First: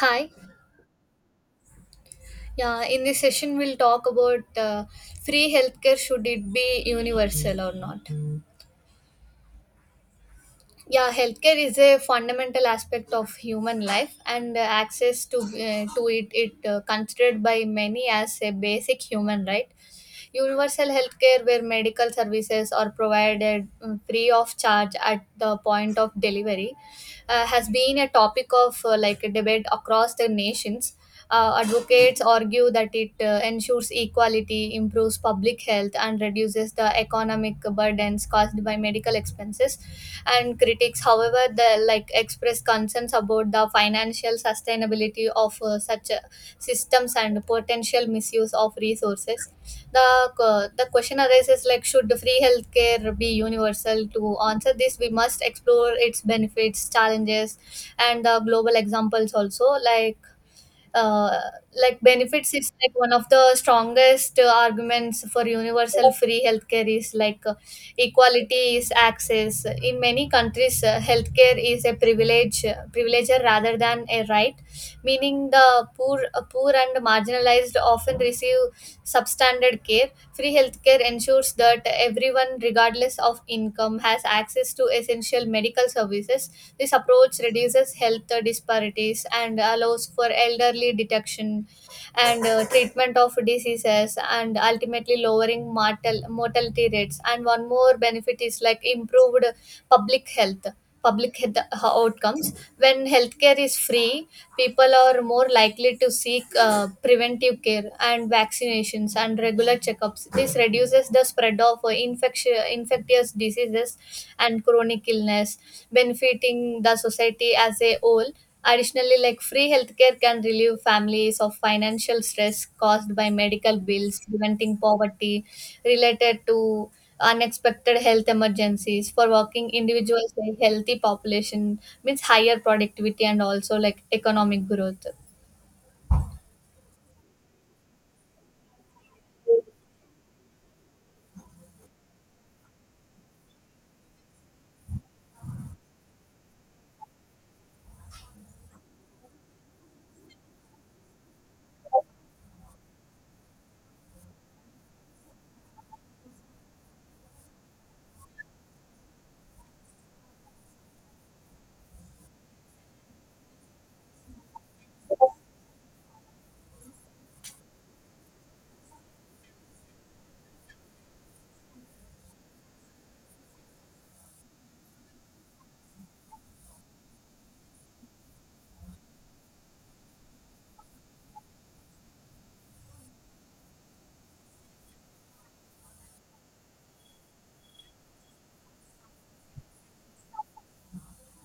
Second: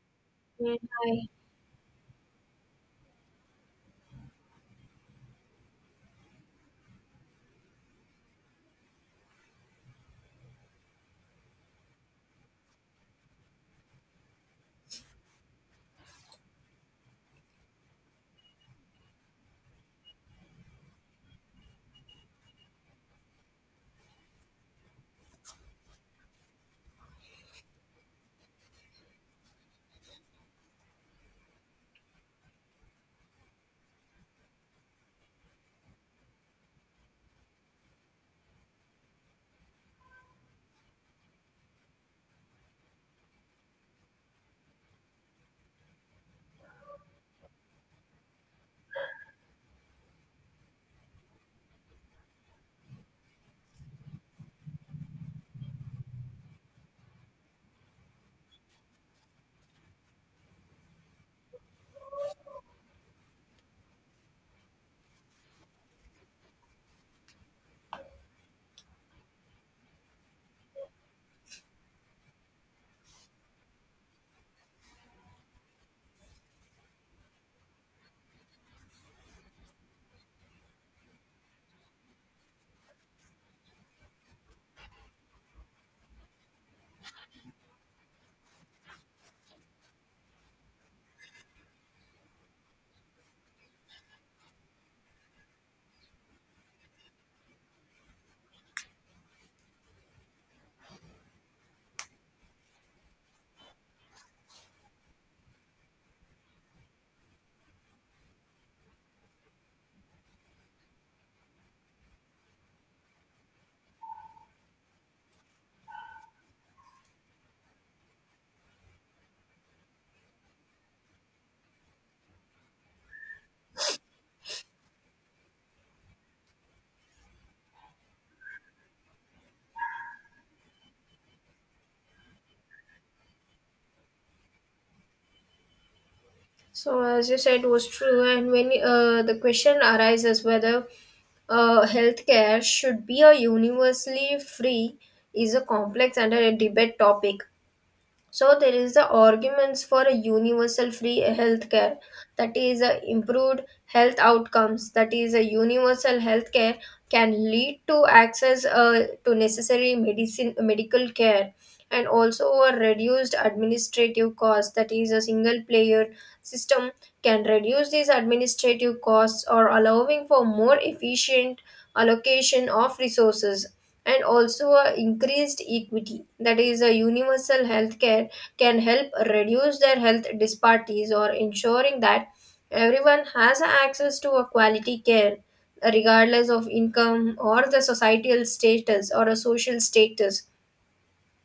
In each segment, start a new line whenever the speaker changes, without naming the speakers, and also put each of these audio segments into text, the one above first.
Hi.
Yeah, hi.
Yeah, in this session, we'll talk about free healthcare. Should it be universal or not? Yeah, healthcare is a fundamental aspect of human life, and access to it considered by many as a basic human right. Universal healthcare, where medical services are provided free of charge at the point of delivery, has been a topic of like a debate across the nations. Advocates argue that it ensures equality, improves public health, and reduces the economic burdens caused by medical expenses. And critics, however, the like express concerns about the financial sustainability of such systems and potential misuse of resources. The question arises, like, should free healthcare be universal? To answer this, we must explore its benefits, challenges, and the global examples also. like uh, like, benefits is like one of the strongest arguments for universal free healthcare is like equality is access. In many countries healthcare is a privilege, privileger rather than a right, meaning the poor, poor and marginalized, often receive substandard care. Free healthcare ensures that everyone, regardless of income, has access to essential medical services. This approach reduces health disparities and allows for elderly detection, and treatment of diseases, and ultimately lowering mortality rates. And one more benefit is like improved public health public health outcomes. When healthcare is free, people are more likely to seek preventive care and vaccinations and regular checkups. This reduces the spread of infectious diseases and chronic illness, benefiting the society as a whole. Additionally, like, free healthcare can relieve families of financial stress caused by medical bills, preventing poverty related to unexpected health emergencies. For working individuals, a healthy population means higher productivity and also like economic growth.
So, as you said, was true, and when the question arises whether healthcare should be a universally free is a complex and a debate topic. So there is the arguments for a universal free healthcare, that is a improved health outcomes, that is a universal healthcare can lead to access to necessary medicine medical care, and also a reduced administrative cost, that is a single player system can reduce these administrative costs or allowing for more efficient allocation of resources, and also a increased equity, that is a universal health care can help reduce their health disparities or ensuring that everyone has access to a quality care regardless of income or the societal status or a social status.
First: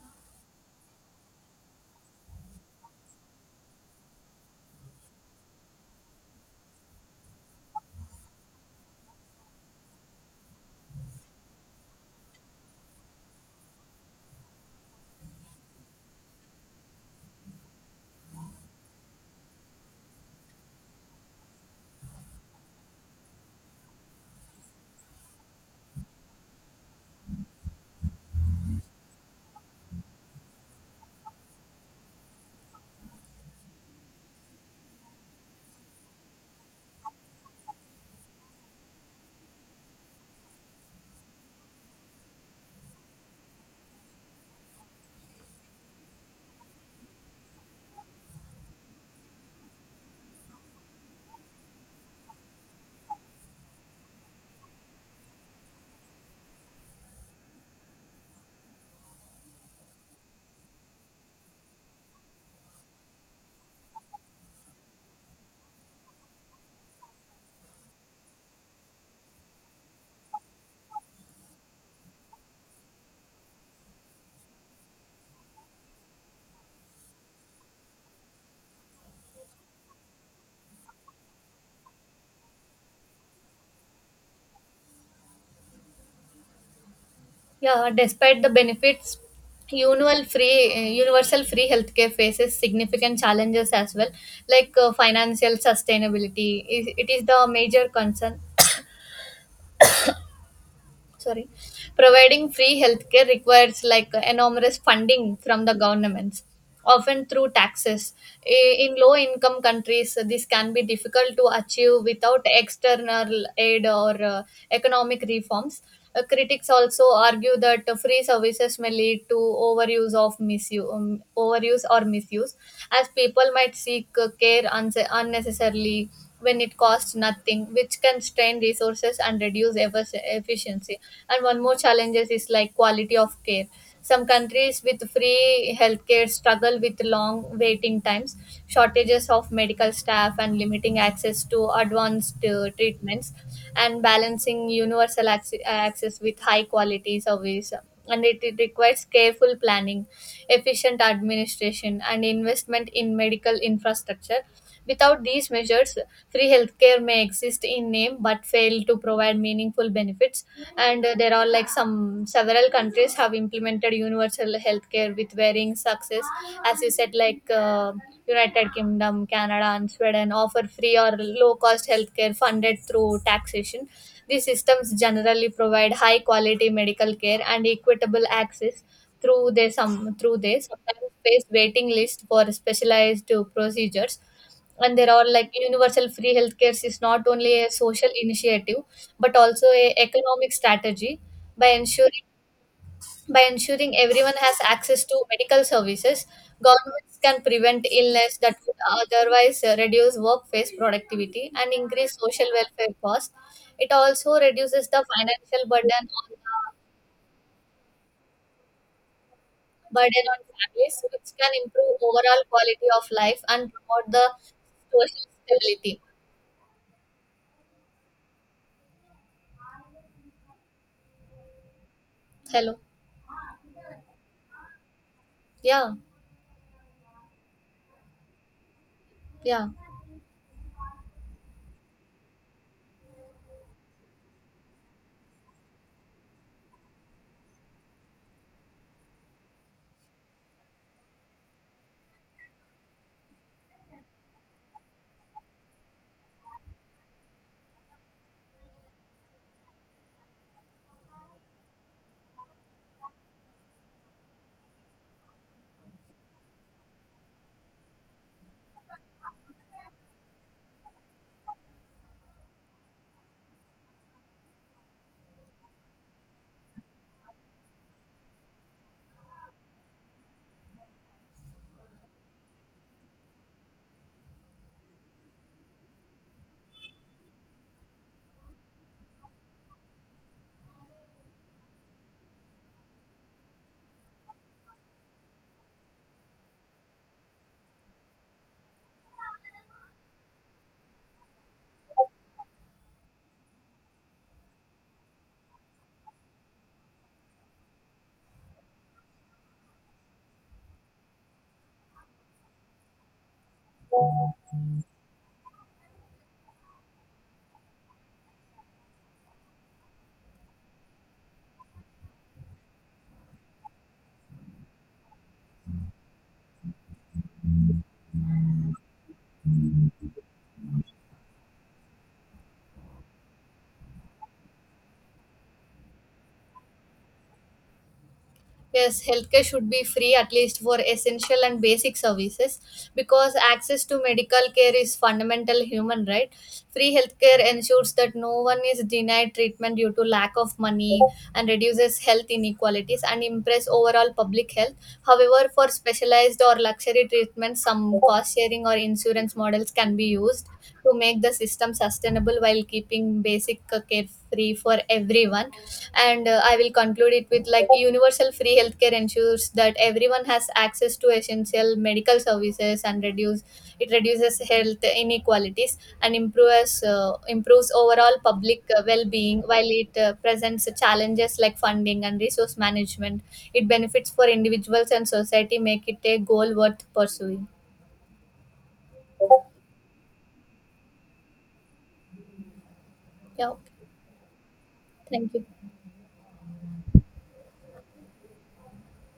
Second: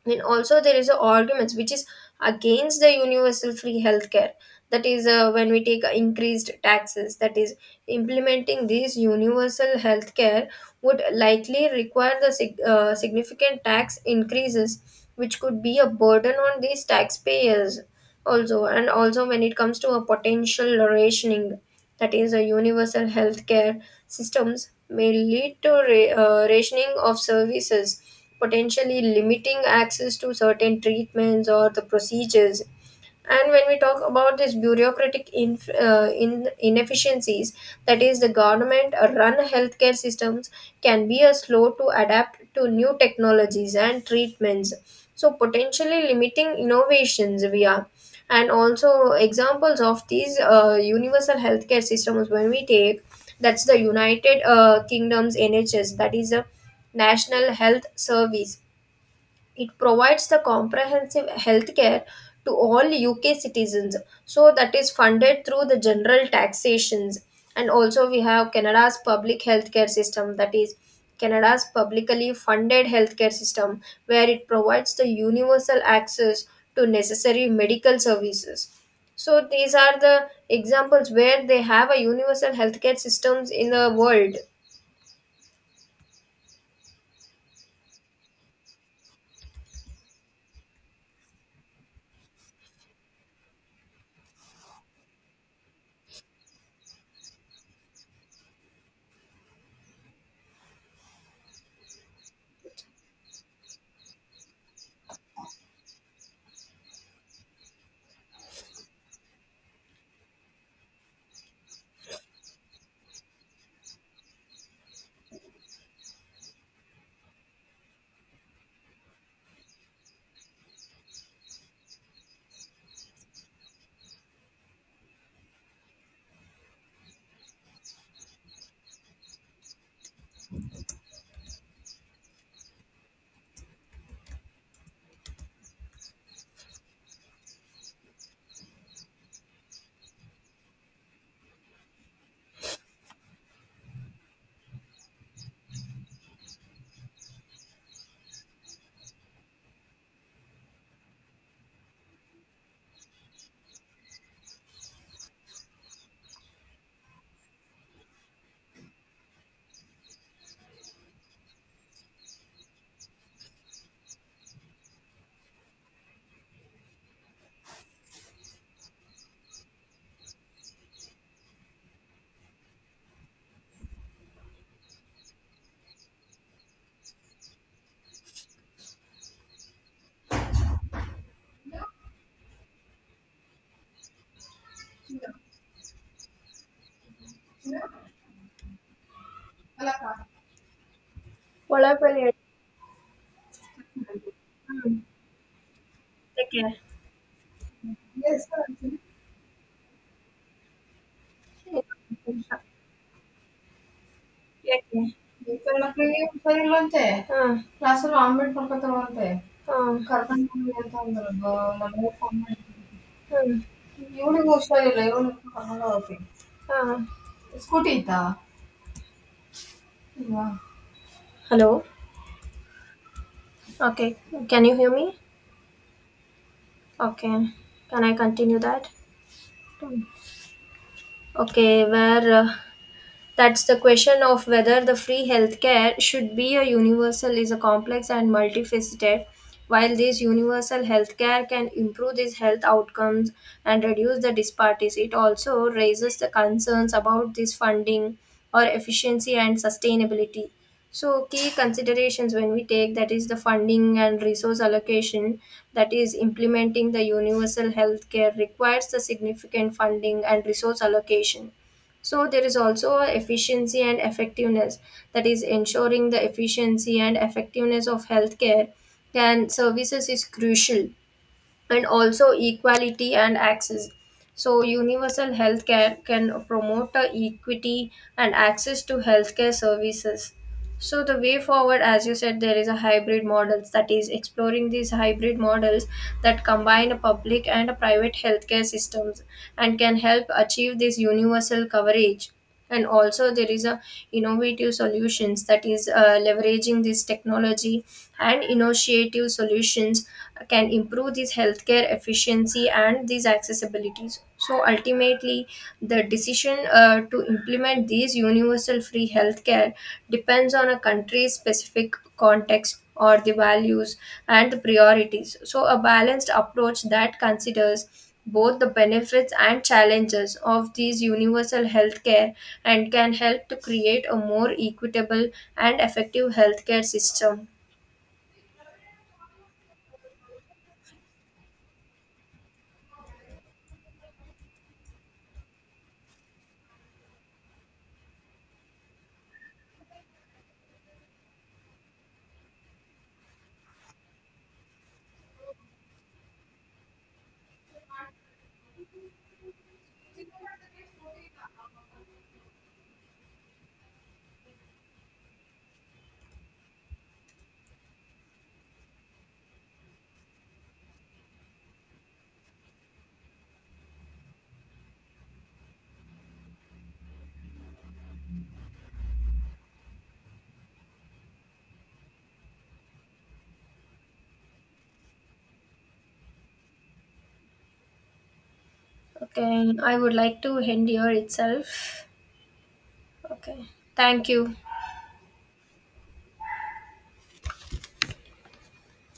And also there is a arguments which is against the universal free healthcare, that is, when we take increased taxes, that is implementing this universal healthcare would likely require the significant tax increases which could be a burden on these taxpayers also. And also when it comes to a potential rationing, that is a universal healthcare systems may lead to rationing of services, potentially limiting access to certain treatments or the procedures. And when we talk about this bureaucratic inefficiencies, that is, the government run healthcare systems can be a slow to adapt to new technologies and treatments. So, potentially limiting innovations we are. And also, examples of these universal healthcare systems, when we take, that's the United Kingdom's NHS, that is a National Health Service. It provides the comprehensive health care to all UK citizens. So that is funded through the general taxations. And also we have Canada's public healthcare system, that is Canada's publicly funded healthcare system, where it provides the universal access to necessary medical services. So these are the examples where they have a universal healthcare systems in the world.
Yeah, despite the benefits, universal free healthcare faces significant challenges as well, like financial sustainability. It is the major concern. Sorry. Providing free healthcare requires like enormous funding from the governments, often through taxes. In low income countries, this can be difficult to achieve without external aid or economic reforms. Critics also argue that free services may lead to overuse of misuse um, overuse or misuse, as people might seek care unnecessarily when it costs nothing, which can strain resources and reduce efficiency. And one more challenge is like quality of care. Some countries with free healthcare struggle with long waiting times, shortages of medical staff, and limiting access to advanced treatments, and balancing universal access with high quality service. And it requires careful planning, efficient administration, and investment in medical infrastructure. Without these measures, free healthcare may exist in name but fail to provide meaningful benefits. And there are like some several countries have implemented universal healthcare with varying success. As you said, like United Kingdom, Canada, and Sweden offer free or low cost healthcare funded through taxation. These systems generally provide high quality medical care and equitable access, through their some through they sometimes face waiting lists for specialized procedures. And there are like universal free healthcare is not only a social initiative but also a economic strategy. by
Well, I
ensuring
will.
by ensuring everyone has
Hmm.
access to medical services.
Take care.
Governments can prevent illness
Yes.
that would otherwise reduce workplace productivity and increase social welfare costs. It also reduces the
Okay. You
financial
are not doing very well today. Ah. Classes are not being conducted well today. Ah.
burden on
Carpenters are
families,
not
which
doing
can
well.
improve
That is
overall
why.
quality of life
Ah.
and promote the
You are not going to school. You are
social
not going
stability.
to school. Ah. Schooling. Hello.
Hello.
Okay. Can you hear me?
Yeah.
Okay. Can I continue that?
Yeah.
Okay. Where? That's the question of whether the free healthcare should be a universal is a complex and multifaceted. While this universal healthcare can improve these health outcomes and reduce the disparities, it also raises the concerns about this funding or efficiency and sustainability. So key considerations, when we take, that is the funding and resource allocation, that is implementing the universal healthcare requires the significant funding and resource allocation. So there is also a efficiency and effectiveness, that is ensuring the efficiency and effectiveness of healthcare and services is crucial, and also equality and access. So, universal healthcare can promote the equity and access to healthcare services. So, the way forward, as you said, there is a hybrid models, that is exploring these hybrid models that combine a public and a private healthcare systems and can help achieve this universal coverage. And also, there is a innovative solutions, that is leveraging this technology and initiative solutions can improve this healthcare efficiency and these accessibilities. So ultimately the decision to implement these universal free healthcare depends on a country's specific context or the values and the priorities. So a balanced approach that considers both the benefits and challenges of these universal healthcare and can help to create a more equitable and effective healthcare system.
Yes, healthcare should be free, at least for essential and basic services, because access to medical care is fundamental human right. Free healthcare ensures that no one is denied treatment due to lack of money, and reduces health inequalities and improves overall public health. However, for specialized or luxury treatments, some cost sharing or insurance models can be used to make the system sustainable while keeping basic care free for everyone. And I will conclude it with, like, universal free healthcare ensures that everyone has access to essential medical services and reduce it reduces health inequalities and improves overall public well-being. While it presents challenges like funding and resource management, it benefits for individuals and society make it a goal worth pursuing.
Okay, I would like to end here itself.
Yeah,
Okay,
okay.
thank you.
Thank you.